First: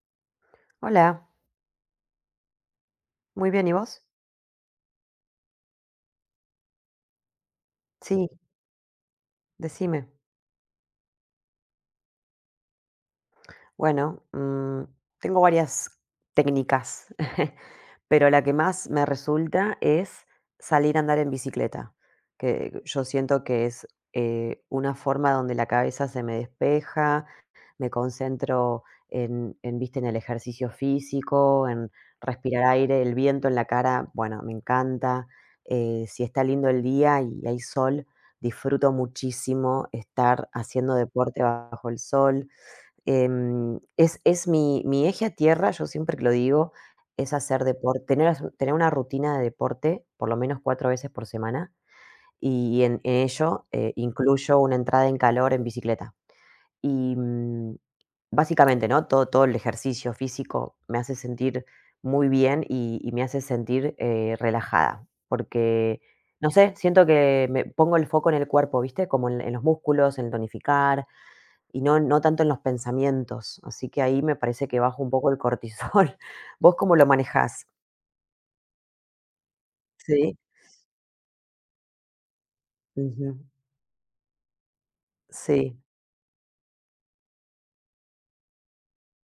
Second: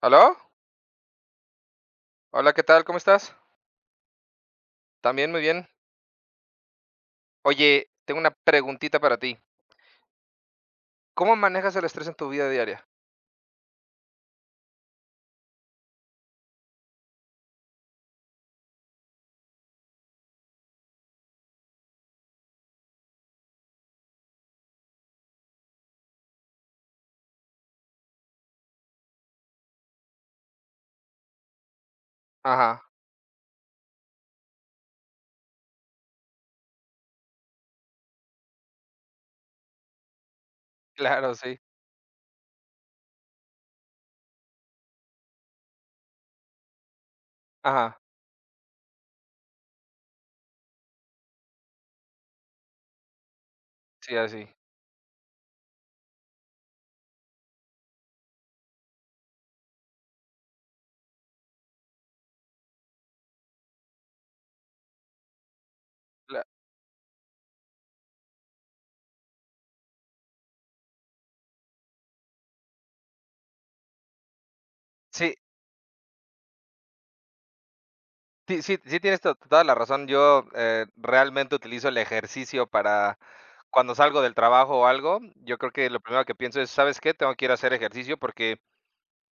¿Aló? Hola, Hola, ¿qué tal? ¿Cómo estás? muy bien, ¿y vos? También muy bien. Oye, tengo Sí, una preguntita para ti. decime. ¿Cómo manejas el estrés en tu vida diaria? Bueno, tengo varias técnicas, pero la que más me resulta es salir a andar en bicicleta, que yo siento que es una forma donde la cabeza se me despeja. Me concentro en, viste, en el ejercicio físico, en respirar Ajá, aire, el viento en la cara, bueno, me encanta. Si está lindo el día y hay sol, disfruto muchísimo estar haciendo claro, deporte sí. bajo el sol. Es mi eje a tierra, yo siempre que lo digo, es hacer Ajá, deporte, tener una rutina de deporte, por lo menos 4 veces por semana, y en ello, sí, así. incluyo una entrada en calor en bicicleta. Y, básicamente, ¿no? Todo el ejercicio físico me hace sentir muy bien y, me hace sentir relajada, porque La- no sé, siento que me pongo el foco en el cuerpo, ¿viste? Como en los músculos, en el tonificar, y no, no tanto en los pensamientos. Así que ahí me parece que bajo un poco Sí, el cortisol. ¿Vos cómo lo manejás? Sí, sí, tienes toda la razón. Sí. Yo realmente utilizo el ejercicio para Ujú. cuando salgo del trabajo o algo. Yo creo Sí. que lo primero que pienso es, ¿sabes qué? Tengo que ir a hacer ejercicio porque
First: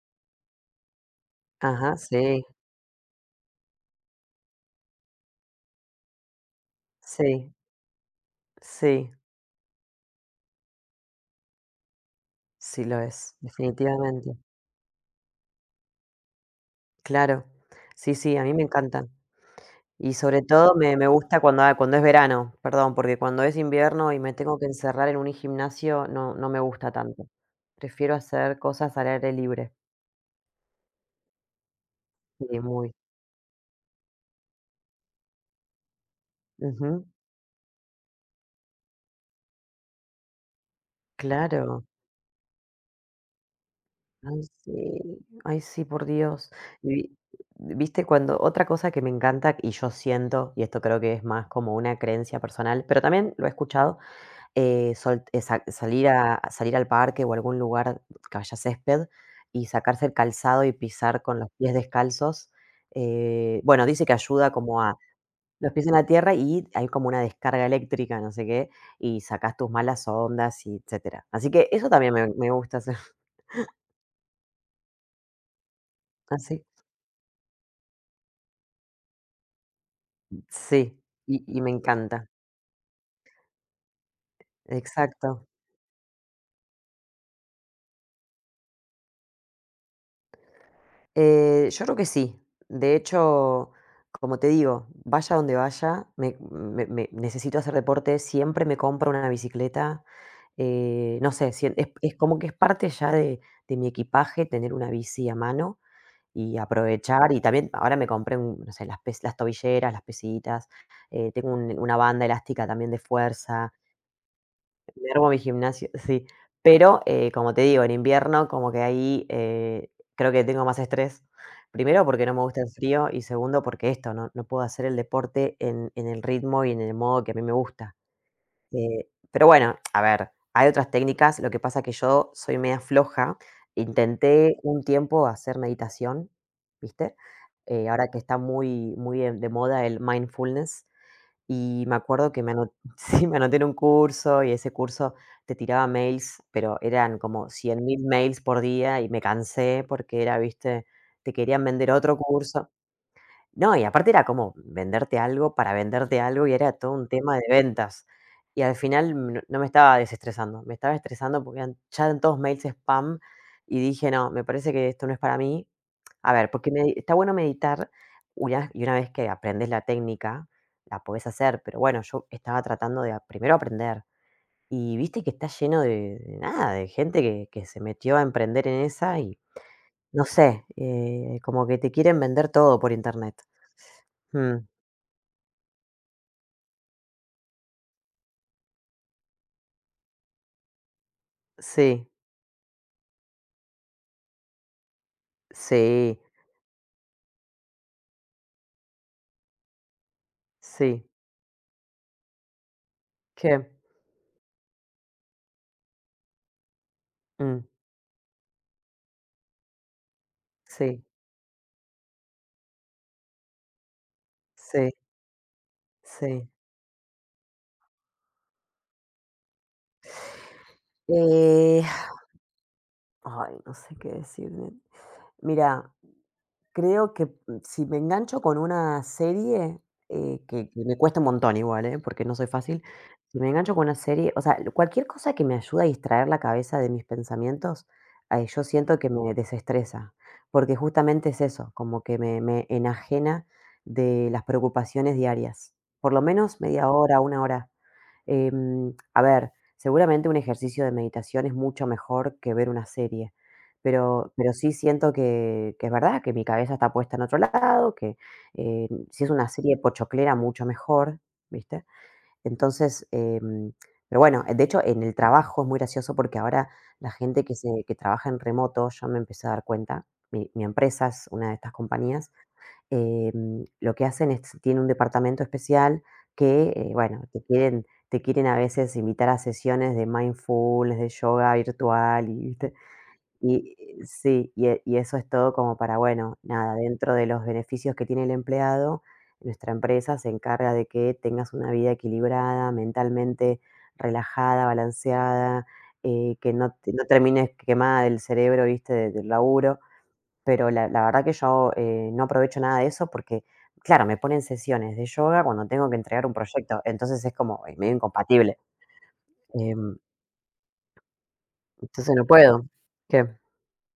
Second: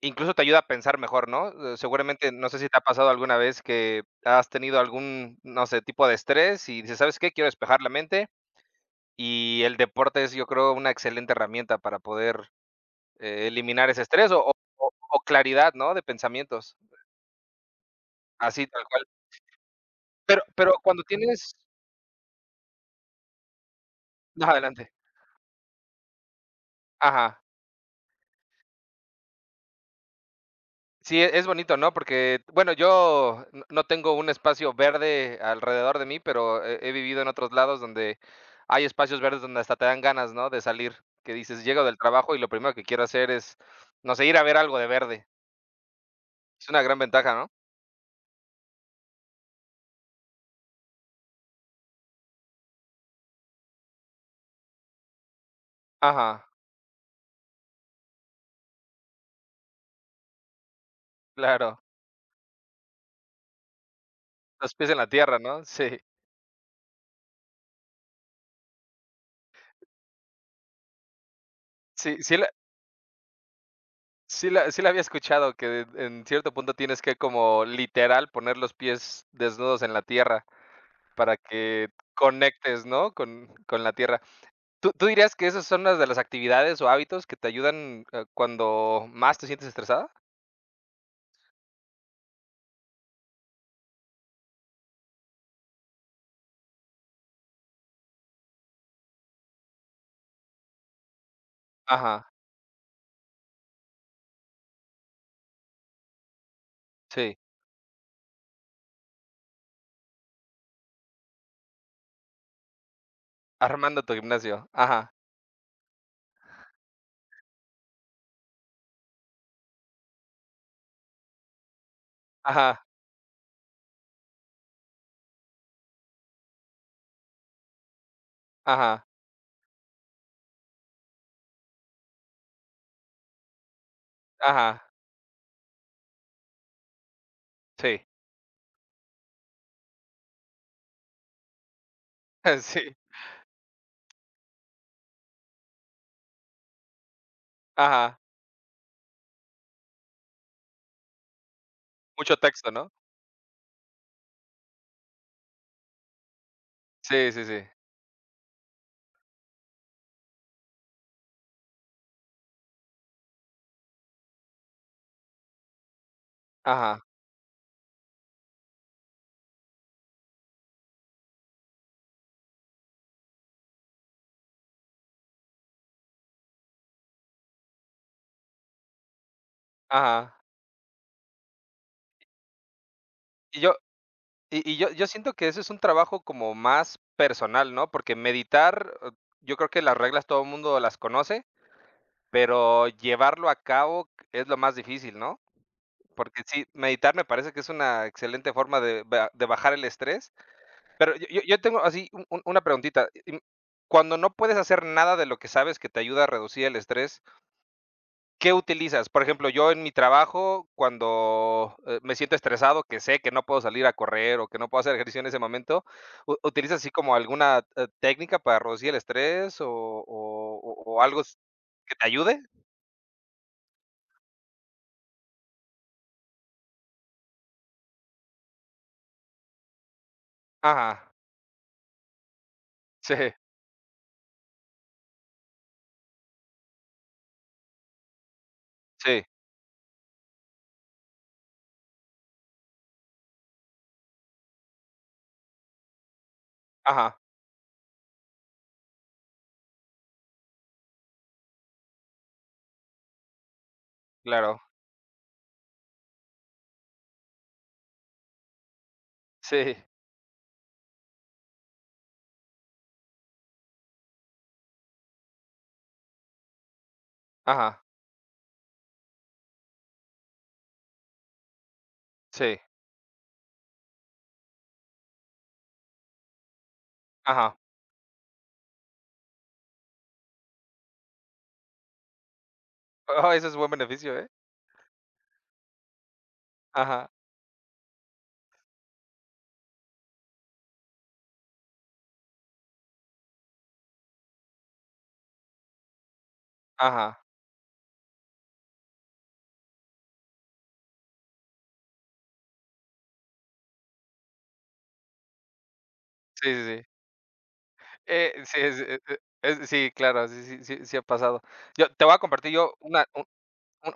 incluso te ayuda a pensar mejor, ¿no? Ajá, Seguramente, sí. no sé si te ha pasado alguna vez que has tenido algún, no sé, tipo de estrés y dices, ¿sabes qué? Quiero Sí. despejar la mente. Sí. Y el deporte es, yo creo, una excelente herramienta para poder, Sí lo es, eliminar ese estrés definitivamente. o claridad, ¿no?, de pensamientos, Claro. Sí, sí, a mí me así tal cual. encanta. Y Pero sobre pero todo me cuando me gusta tienes cuando es verano, perdón, porque cuando es invierno y me no, tengo que adelante. encerrar en un gimnasio, no me gusta tanto. Ajá. Prefiero hacer cosas al aire libre. Sí, es bonito, ¿no?, porque, Sí, bueno, muy. yo no tengo un espacio verde alrededor de mí, pero he Ujú. vivido en otros lados donde hay espacios verdes donde hasta te dan ganas, ¿no?, de salir, que dices: "Llego Claro. del trabajo y lo primero que quiero hacer es, no sé, ir Ay, a ver algo de sí. verde". Ay, sí, por Dios. Es una gran Vi ventaja, ¿no? Viste, cuando otra cosa que me encanta, y yo siento, y esto creo que es más como una creencia personal, pero también lo he escuchado, sol sa salir Ajá, a salir al parque o algún lugar que haya césped y sacarse el calzado y pisar con los pies claro, descalzos. Bueno, dice que ayuda los como pies en a la tierra, ¿no? los pies en Sí. la tierra y hay como una descarga eléctrica, no sé qué, y sacas tus malas ondas y etcétera. Así que eso también Sí, me sí la me gusta hacer. sí la sí la había escuchado, que en cierto Así. punto tienes que como literal poner los pies desnudos en la tierra Sí, para y me que encanta. conectes, ¿no?, con la tierra. ¿Tú dirías Exacto. que esas son unas de las actividades o hábitos que te ayudan, cuando más te sientes estresada? Yo creo que sí. De hecho, como te digo, vaya donde vaya, necesito hacer deporte, siempre me compro una bicicleta. No sé, es Ajá, como que es parte ya de mi equipaje tener una bici a mano y aprovechar. sí, Y también ahora me compré, no sé, las tobilleras, las pesitas. Tengo una banda elástica también de fuerza. armando tu gimnasio. Me Ajá, armo mi gimnasio, sí. Pero, como te digo, en invierno como que ahí, creo que tengo más estrés. Primero, porque no me gusta el ajá, frío y segundo, porque esto, no puedo hacer el deporte en el ritmo y en el modo que a mí me gusta. ajá, Pero bueno, a ver, hay otras técnicas, lo que pasa que yo soy media floja. Intenté ajá, un tiempo hacer meditación, ¿viste? Sí, Ahora que está muy muy de moda el mindfulness, y me acuerdo que me anoté sí, sí, me anoté en un curso y ese curso te tiraba mails, pero eran como 100.000 ajá. mails por día y me cansé porque era, viste, te querían vender otro Mucho texto, curso. ¿no? No, y aparte era como venderte algo para venderte algo y era todo un Sí, tema de sí, sí. ventas. Y al final no me estaba desestresando, me estaba estresando porque eran, ya eran todos mails spam, y dije, no, me parece que esto no es para mí. A ver, porque Ajá, está bueno meditar y una vez que aprendes la técnica, la podés hacer, pero bueno, yo estaba tratando de primero aprender. Y viste que está lleno de, nada, de gente que se metió a emprender en esa y no ajá. sé, como que te quieren vender todo por internet. Y yo Hmm. y yo siento que ese es un trabajo como más personal, ¿no? Porque meditar, yo creo que las reglas todo el mundo las conoce, Sí, pero llevarlo a cabo es lo más difícil, ¿no? sí, Porque sí, meditar me parece que es una excelente forma de ba de bajar el estrés, sí, pero yo tengo así un una preguntita, y, ¿qué? cuando no puedes hacer nada de lo que sabes que te ayuda a reducir el estrés, Mm, ¿Qué utilizas? Por ejemplo, yo en mi trabajo, sí, cuando, me siento estresado, que sé que no puedo salir a correr o que no puedo sí, hacer ejercicio en ese momento, ¿u sí. utilizas así como alguna, técnica para reducir el estrés o algo s Eh, que te ayude? Ay, no sé qué decir. Mira, creo que, si me engancho con una serie, que me Ajá, cuesta un montón igual, ¿eh? Porque no soy fácil. sí, Si me engancho con una serie, o sea, cualquier cosa que me ayude a distraer la cabeza de mis pensamientos, yo siento que sí, me desestresa, porque justamente es eso, como que me enajena de las preocupaciones diarias, por lo menos media ajá, hora, una hora. A ver, seguramente un ejercicio de meditación es mucho mejor que ver una serie, pero claro, sí siento que, es verdad, que mi cabeza está puesta en otro lado, que si es una sí, serie pochoclera, mucho mejor, ¿viste? Entonces, pero bueno, de hecho en el trabajo es muy gracioso porque ahora la gente ajá, que trabaja en remoto, yo me empecé a dar cuenta, mi empresa es una de estas compañías. sí, Lo que hacen es tiene un departamento especial que, bueno, te ajá. quieren te quieren a veces invitar a sesiones de mindfulness, de yoga virtual, y, ¿viste? Oh, ese es buen Y beneficio, ¿eh? sí, y eso es todo como para, bueno, nada, Ajá, dentro de los beneficios que tiene el empleado, nuestra empresa se encarga de que tengas una vida equilibrada, mentalmente relajada, balanceada, que no ajá, termines quemada del cerebro, ¿viste? De Del laburo. Pero la verdad que yo, no aprovecho nada de eso porque, claro, me ponen sesiones de yoga cuando tengo que entregar un sí, sí, proyecto, sí. entonces es como, medio incompatible. Sí, es sí, Em, claro, sí, sí, sí, sí ha pasado. Yo te voy entonces a no compartir puedo. yo una Un ¿Qué?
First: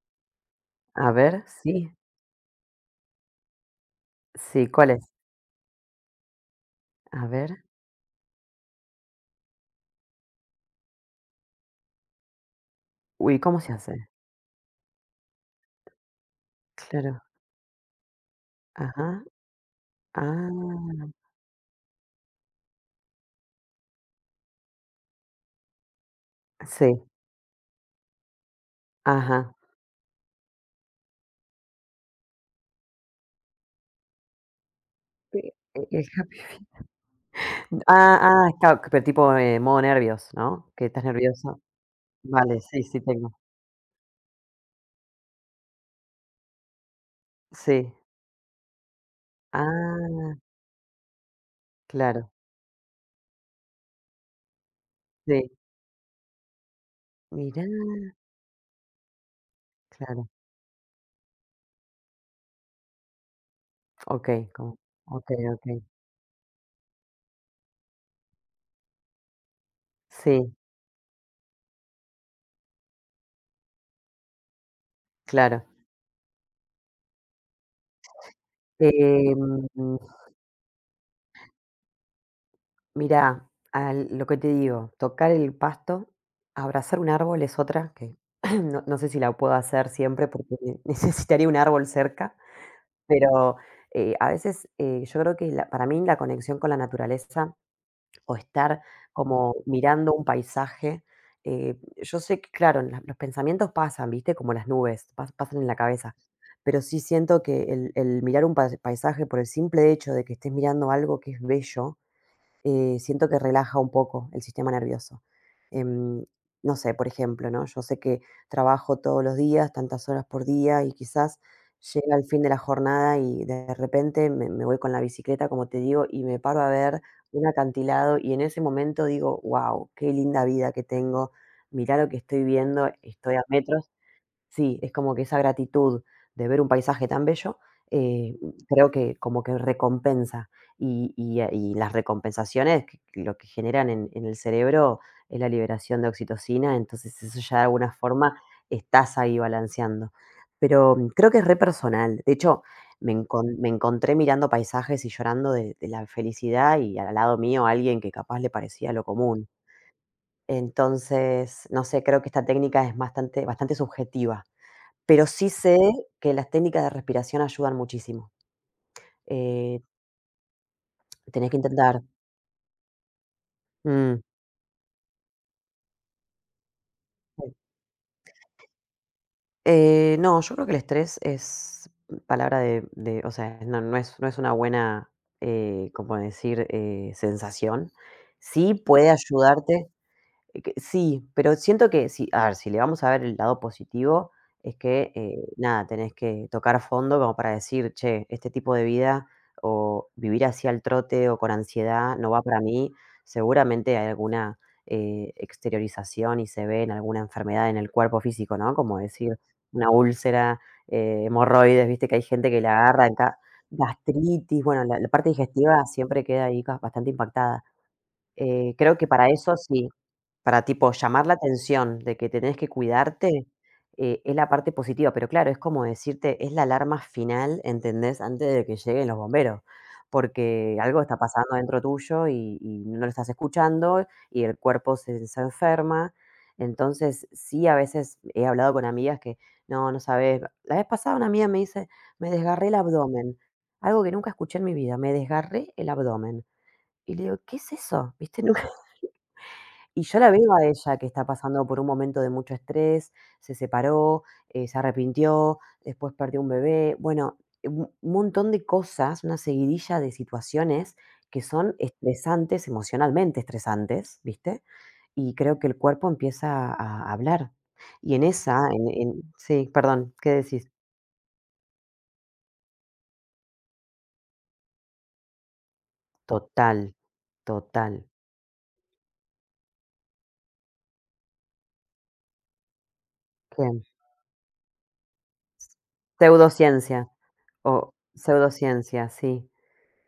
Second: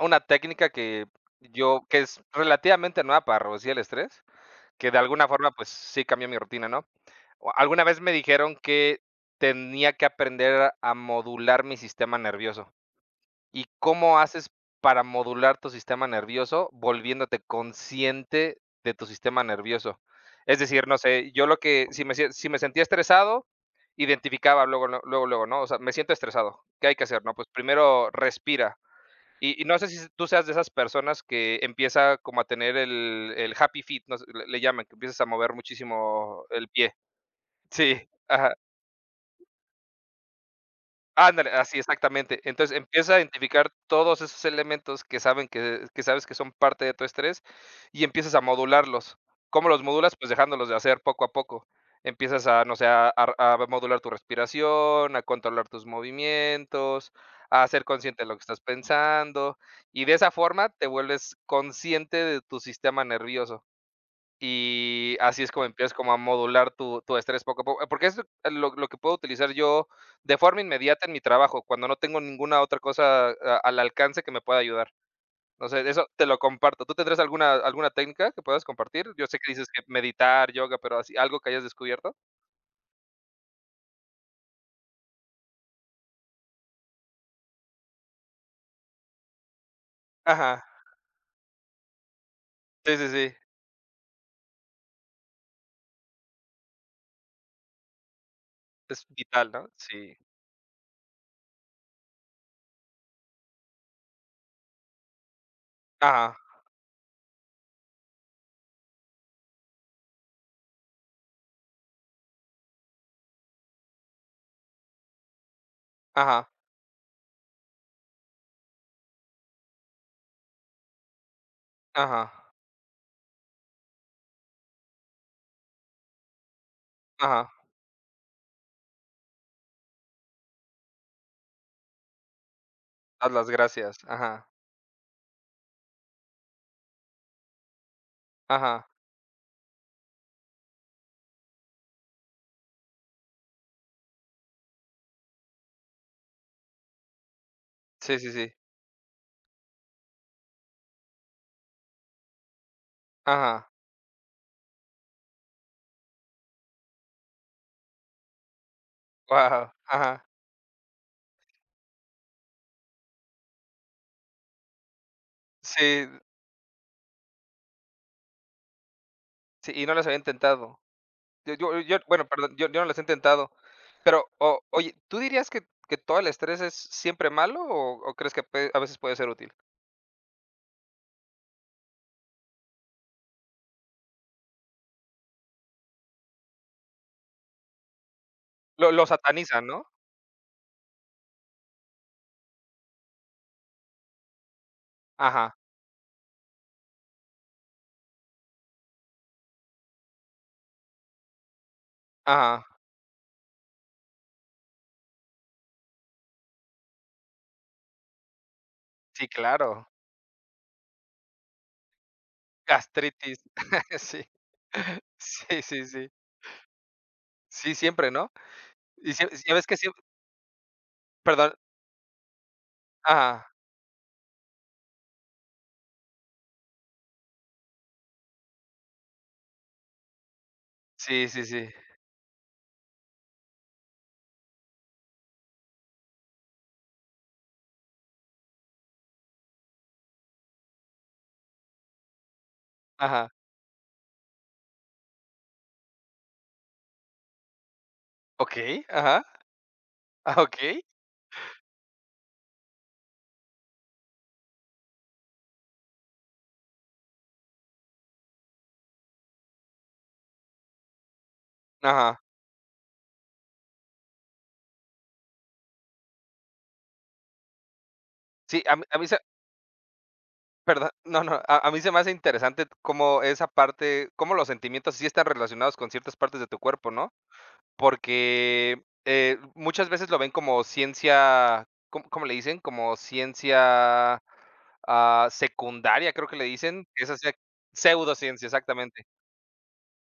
una técnica que A ver, yo sí, que es relativamente nueva para reducir el estrés, sí, que ¿cuál de es? alguna forma, pues, sí cambió mi rutina, ¿no? A O ver. alguna vez me dijeron que tenía que aprender a modular mi sistema nervioso. Uy, ¿cómo ¿Y se hace? cómo haces para modular tu sistema nervioso Claro. volviéndote consciente de tu Ajá. sistema nervioso? Es decir, no Ah, sé, yo lo que si me sentía estresado, identificaba luego, luego, ¿no? O sea, me siento estresado, ¿qué hay que sí, hacer? No, pues primero respira, ajá. Y no sé si tú seas de esas personas que empieza como a tener el happy feet, no sé, le llaman, que empiezas a Sí, mover el happy. muchísimo el pie. Sí, Ah, ah, ajá. claro, pero tipo, modo nervios, ¿no? Que estás Ándale, nervioso. así exactamente. Vale, Entonces, sí, sí empieza a tengo. identificar todos esos elementos que saben que sabes que son parte de tu estrés Sí. y empiezas a modularlos. ¿Cómo los modulas? Pues Ah, dejándolos de hacer poco a poco. claro, Empiezas a, no sé, a modular tu respiración, a sí. controlar tus movimientos, Mirá, a ser consciente de lo que estás pensando, y de claro. esa forma te vuelves consciente de tu sistema nervioso. Okey, como Y Okey, así es como okey. empiezas como a modular tu estrés poco a poco, porque es lo que puedo utilizar yo de Sí, forma inmediata en mi trabajo, cuando no tengo ninguna otra cosa a al alcance que me pueda ayudar. claro. Entonces, eso te lo comparto. ¿Tú tendrás alguna técnica que puedas compartir? Yo sé Em, que dices que meditar, yoga, pero así, ¿algo que hayas descubierto? Mira, al lo que te digo, tocar el pasto, abrazar un árbol es otra que no sé si la puedo hacer siempre porque Ajá. ne necesitaría un árbol cerca, Sí, sí, sí. pero, a veces, yo creo que la para mí la conexión con la naturaleza o estar Es vital, como ¿no? mirando Sí. un paisaje. Yo sé que, claro, los pensamientos pasan, ¿viste? Como las nubes, pasan en la cabeza. Ajá, Pero sí siento que el mirar un paisaje por el simple hecho de que estés mirando algo que es bello, siento que relaja un poco el sistema nervioso. Em, ajá, no sé, por ejemplo, ¿no? Yo sé que trabajo todos los días, tantas horas por día, y quizás llega ajá, el fin de la jornada y de repente me voy con la bicicleta, como te digo, y me paro a ver un ajá. acantilado y en ese momento digo, wow, qué linda vida que tengo, mirá lo que estoy viendo, Dar estoy a las metros. gracias. Ajá, Sí, es como que esa gratitud de ver un paisaje tan bello, eh, ajá. creo que como que recompensa. Y las recompensaciones que lo que generan en el cerebro es la liberación de oxitocina, entonces eso ya de alguna Sí, sí, forma sí. estás ahí balanceando. Pero creo que es re personal. De hecho, Ajá. me encontré mirando paisajes y llorando de la felicidad y al lado mío alguien que capaz le parecía lo común. Guau. Ajá. Entonces, no sé, creo que esta técnica es bastante bastante subjetiva. Pero sí sé Sí, que las técnicas de respiración ayudan muchísimo. sí, Eh, y no las había intentado. Tenés Yo que yo intentar. yo bueno, perdón, yo no las he intentado, Mm. pero, o oye, ¿tú dirías que todo el estrés es siempre malo o crees que pue a veces puede ser útil? No, yo creo que el estrés es palabra de o sea, no es una buena, como decir, sensación. Sí Lo puede satanizan, ¿no? ayudarte. Que sí, pero siento que si le vamos a ver el lado positivo, es que, Ajá, nada, tenés que tocar fondo como para decir: "Che, este tipo de vida o vivir así al trote o con ansiedad no va para ajá. mí". Seguramente hay alguna, exteriorización y se ve en alguna enfermedad en el cuerpo físico, ¿no? Como Sí, decir, claro. una úlcera, hemorroides, viste que hay gente que la agarra en Gastritis. ca Sí. gastritis, bueno, la parte Sí, digestiva sí, sí. siempre queda ahí ca bastante impactada. Sí, siempre, ¿no? Creo que Y sí para ya eso ves que sí. siem Para, tipo, llamar la perdón. atención de que tenés que cuidarte, Ajá. Es la parte positiva, pero claro, es como decirte, es la alarma final, ¿entendés? Antes de que lleguen los bomberos, porque algo está Sí, sí, pasando sí. dentro tuyo y no lo estás escuchando y el cuerpo se enferma. Entonces, sí, a veces he hablado con amigas que: "No, no sabes. La vez pasada una amiga me dice: Me desgarré el Ajá. abdomen", algo que nunca escuché en mi vida, "me desgarré el abdomen". Y le digo: "¿Qué es eso?", ¿viste? Okey, ajá. Y yo la Ah, veo a okey. ella que está pasando por un momento de mucho estrés, se separó, se arrepintió, después perdió un bebé, bueno, un montón de cosas, una seguidilla de situaciones que son Ajá. estresantes, emocionalmente estresantes, ¿viste? Y creo que el cuerpo empieza a hablar. Y en Sí, esa, a mí, ¿sabes? en sí, perdón, ¿qué decís? Perdón, no, no, a mí se me hace interesante cómo esa parte, cómo los sentimientos sí están relacionados con ciertas partes de tu cuerpo, Total, ¿no? total. Porque, muchas veces lo ven como ciencia, cómo le dicen? Como ¿Qué? ciencia, ah, secundaria, creo que le dicen, Pseudociencia, esa sea o pseudociencia, exactamente. pseudociencia, sí.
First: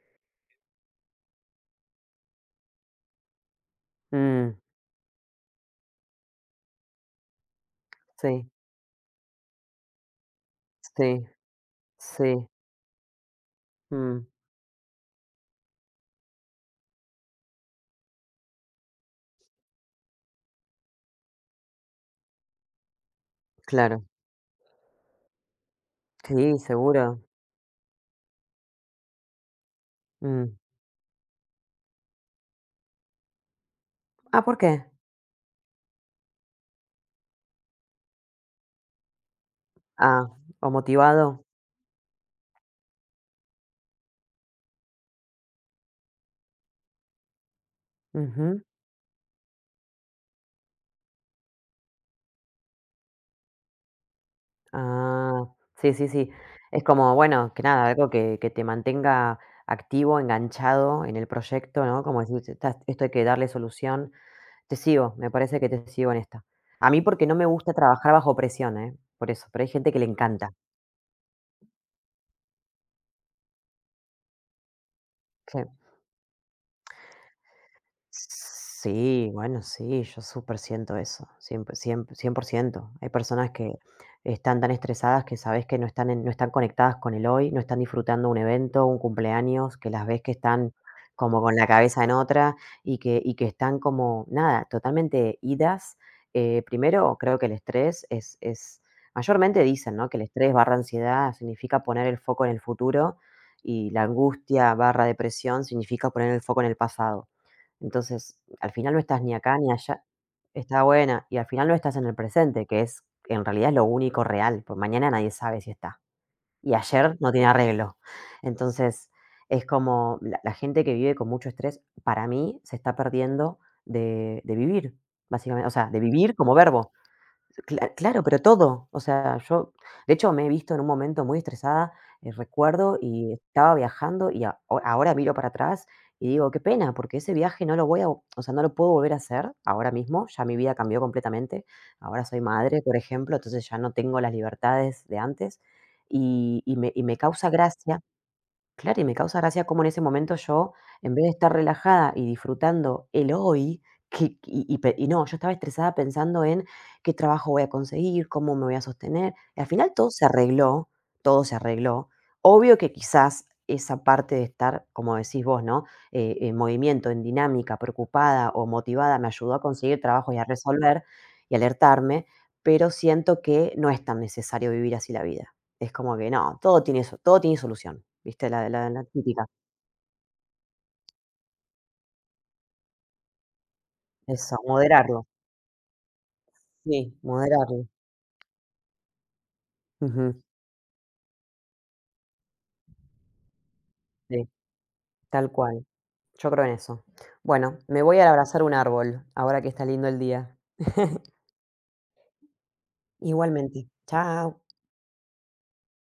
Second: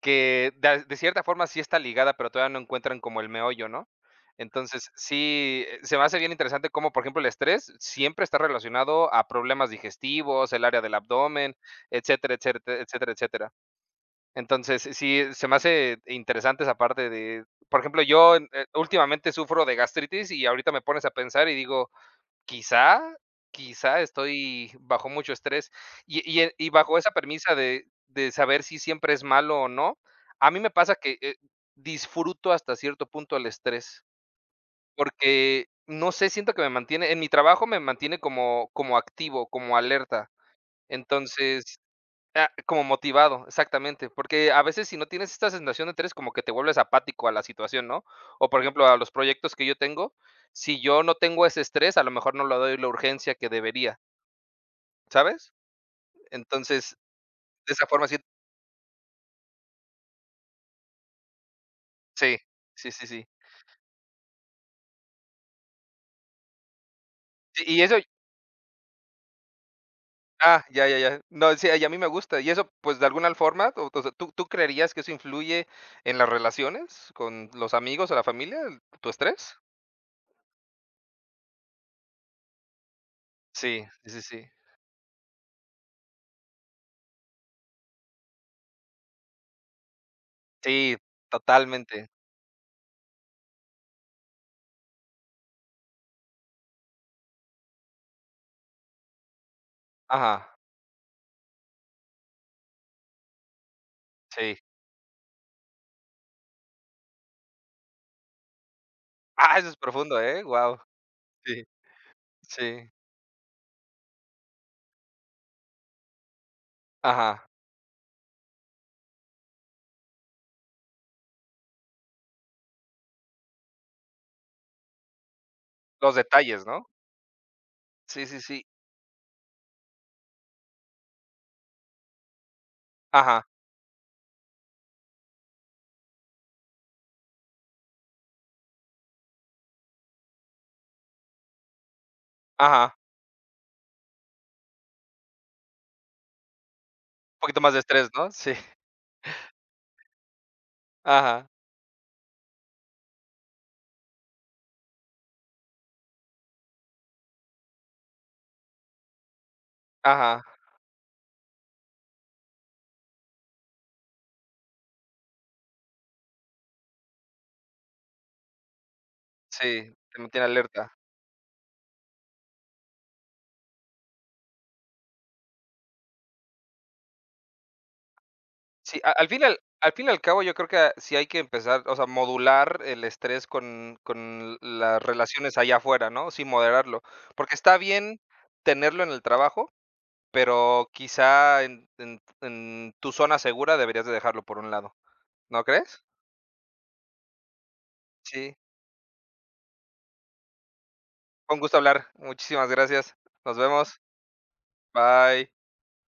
Que de cierta forma sí está ligada, pero todavía no encuentran como el meollo, ¿no? Mm, Entonces, sí, se me hace bien interesante cómo, por ejemplo, el estrés siempre está sí, relacionado a problemas digestivos, el área del sí, abdomen, etcétera, sí. etcétera, etcétera, etcétera. Mm, Entonces, sí, se me hace interesante esa parte de por ejemplo, yo, últimamente sufro de gastritis y ahorita me pones a pensar y digo: Quizá, quizá claro. estoy bajo mucho estrés y Sí, y bajo esa seguro. premisa de saber si siempre es malo o no, a Mm. mí me pasa que, disfruto hasta cierto punto el estrés, Ah, ¿por qué? porque no sé, siento que me mantiene en mi trabajo me mantiene como activo, como alerta. Ah, o motivado. Entonces Ah, como motivado, exactamente, porque a veces si no tienes esta sensación de estrés, como que te vuelves apático a la situación, ¿no? O por Ujú. ejemplo, a los proyectos que yo tengo, si yo no tengo ese estrés, a lo mejor no le doy la urgencia que debería, Ah, ¿sabes? sí, sí, sí. Es Entonces, como, bueno, que de esa nada, forma algo sí que te mantenga activo, enganchado en el proyecto, ¿no? Como sí, decir, sí, esto sí, hay que sí. darle solución". Te sigo, me parece que te sigo en esta. A mí porque no me gusta Y eso trabajar bajo presión, ¿eh? Por eso, pero hay gente que le encanta. ah, ya, ya, ya. No, sí, y a mí me gusta. Y eso, pues, de alguna forma, o sea, tú creerías que eso Sí. influye en las relaciones con los amigos o la familia, el- tu Sí, estrés? bueno, sí, yo súper siento eso, 100%. Hay personas Sí, que sí, sí, sí. están tan estresadas que sabes que no están, no están conectadas con el hoy, no están disfrutando un evento, un cumpleaños, que las ves que están Sí, como con la cabeza totalmente. en otra, y que están como, nada, totalmente idas. Primero, creo que el estrés es, mayormente dicen, ¿no? Que el estrés Ajá, barra ansiedad significa poner el foco en el futuro y la sí. angustia/depresión significa poner el foco en el pasado. Entonces, al final no estás ni acá Ah, eso ni es allá. profundo, ¿eh? Wow. Está buena, y al Sí, final no estás en el presente, que sí. es en realidad es lo único real, porque mañana nadie sabe si está. Y ayer no tiene Ajá. arreglo. Entonces, es como la gente que vive con mucho estrés, para mí, se está perdiendo de, vivir, básicamente. O sea, de Los vivir como detalles, ¿no? verbo. Claro, Sí, pero sí, sí. todo. O sea, yo, de hecho, me he visto en un momento muy estresada, recuerdo, y Ajá, estaba viajando y ahora miro para atrás y digo, qué pena, porque ese viaje no lo voy a, o sea, no lo puedo volver a hacer ahora mismo, ya mi vida cambió completamente, ahora soy madre, por ajá. ejemplo, entonces ya no tengo las libertades de antes y, me Un causa poquito más de gracia. estrés, ¿no? Sí. Claro, y me causa gracia cómo en ese momento yo, en vez de Ajá, estar relajada y disfrutando el hoy, que, y pe- y no, yo estaba estresada pensando en qué trabajo voy a conseguir, cómo me voy a sostener. Y al final todo se ajá. arregló, todo se arregló. Obvio que quizás esa parte de estar, como decís vos, ¿no? En movimiento, en dinámica, preocupada o motivada, me ayudó a Sí, conseguir te trabajo y a mantiene alerta. resolver y alertarme, pero siento que no es tan necesario vivir así la vida. Es como que no, todo tiene, todo tiene solución. ¿Viste? La la Sí, la a típica. Al fin y al cabo, yo creo que ah, sí hay que empezar, o sea, modular el estrés con Eso, las moderarlo. relaciones allá afuera, ¿no? Sí, moderarlo. Sí, Porque está moderarlo. bien tenerlo en el trabajo, Ujú, pero quizá en tu zona segura deberías de dejarlo sí, por un lado, tal ¿no cual. crees? Yo creo en eso. Bueno, me voy a Sí. abrazar un árbol, ahora que está lindo el día. Fue un gusto hablar. Muchísimas gracias. Nos Igualmente. vemos. Chao. Bye.